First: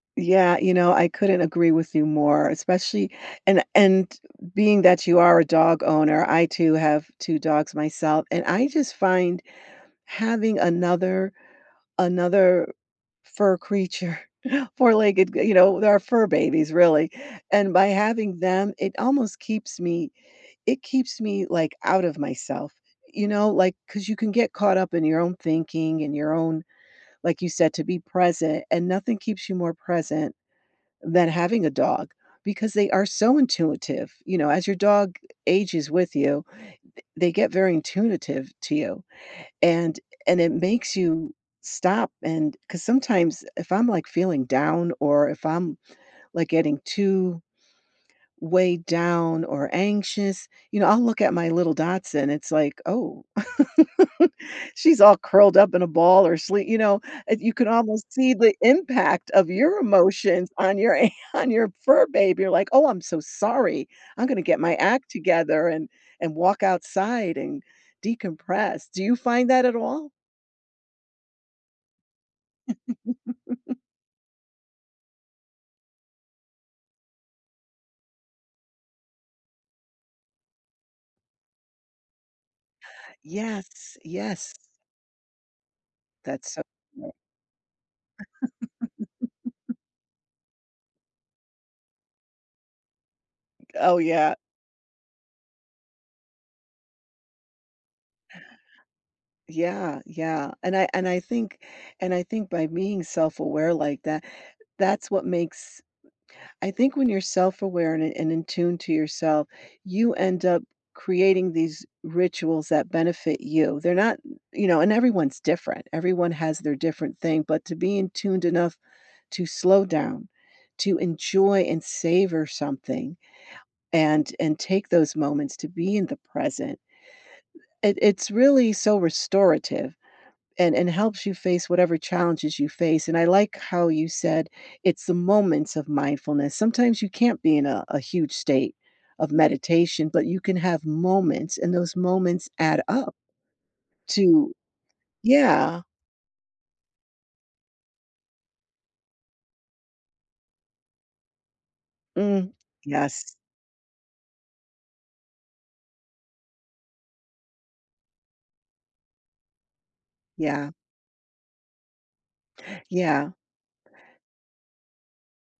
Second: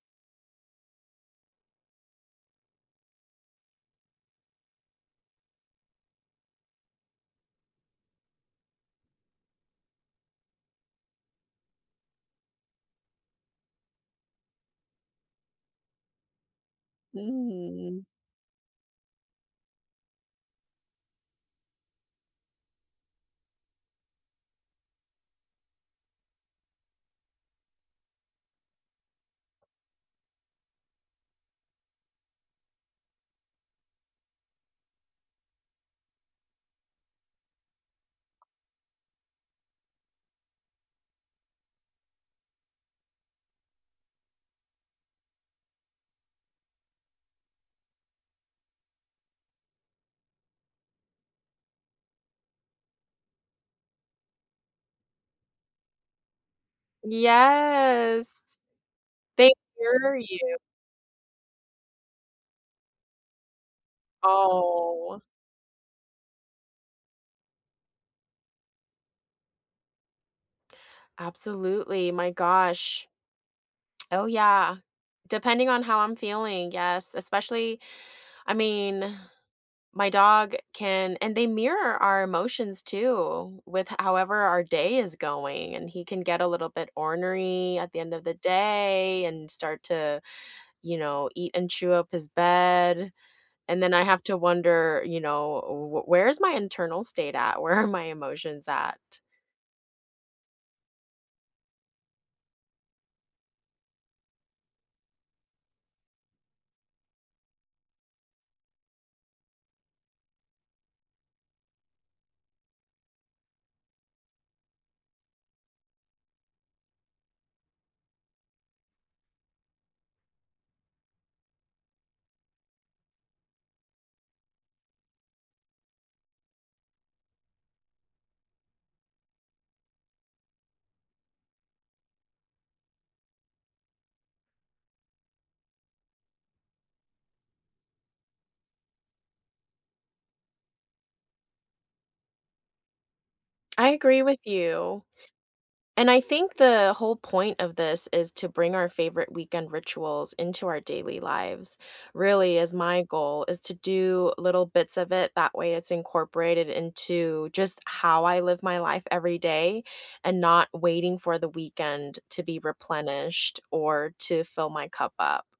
Yeah, you know, I couldn't agree with you more, especially and and being that you are a dog owner, I, too, have 2 dogs myself and I just find having another another fur creature, four-legged g you know, they're our fur babies, really and by Mm. having them, it almost keeps me it keeps me, like, out of myself, you know, like 'cause you can get caught up in your own thinking, in your own like you said, to be present, and nothing keeps you more present than having a dog, because they are so intuitive, you know, as your dog ages with you, th they get very intuitive to you, and and it makes you stop and 'cause sometimes, if I'm, like, feeling down, or if I'm, like, getting too weighed down or anxious, you know, I'll look at my little dachshund, it's like, "Oh." She's all curled up in a ball or slee you know, and you can almost see Yes. the impact of They your hear emotions you. on your an on your fur baby. You're like, "Oh, I'm so sorry. I'm gonna get my act Oh. together and and walk outside and decompress." Do you find that at all? Absolutely, my gosh. Oh, yeah. Depending on how I'm feeling, yes, especially I mean, my dog can and they mirror our emotions, too with Yes, however yes. our day is going, and he can get a That's so little bit ornery at the end of the day and start to, you know, eat and chew up his bed, and then Oh, I have yeah. to wonder, you know, uh, "Wh where's my internal state at? Where are my emotions at?" Yeah, yeah, and I and I think and I think by being self-aware like tha that's what makes I think when you're self-aware and i and in tune to yourself, you end up creating these rituals that benefit you. They're not you know, and everyone's different, everyone has their different thing, but to be in tuned enough to slow down, to enjoy and savor something, and and take those moments to be in the present, it it's really so restorative, and and helps you face whatever challenges you face, and I like how you said, "It's the moments of mindfulness." Sometimes you can't be in a a huge state of meditation, but you can have moments, and those moments add up I agree with to you, Yeah. and I think the whole point of this is to bring our favorite weekend rituals into our daily lives. Mm. Really, as my Yes. goal is to do little bits of it, that way it's incorporated into just how I live my life every day and not Yeah. waiting for the weekend to be Yeah. replenished or to fill my cup up.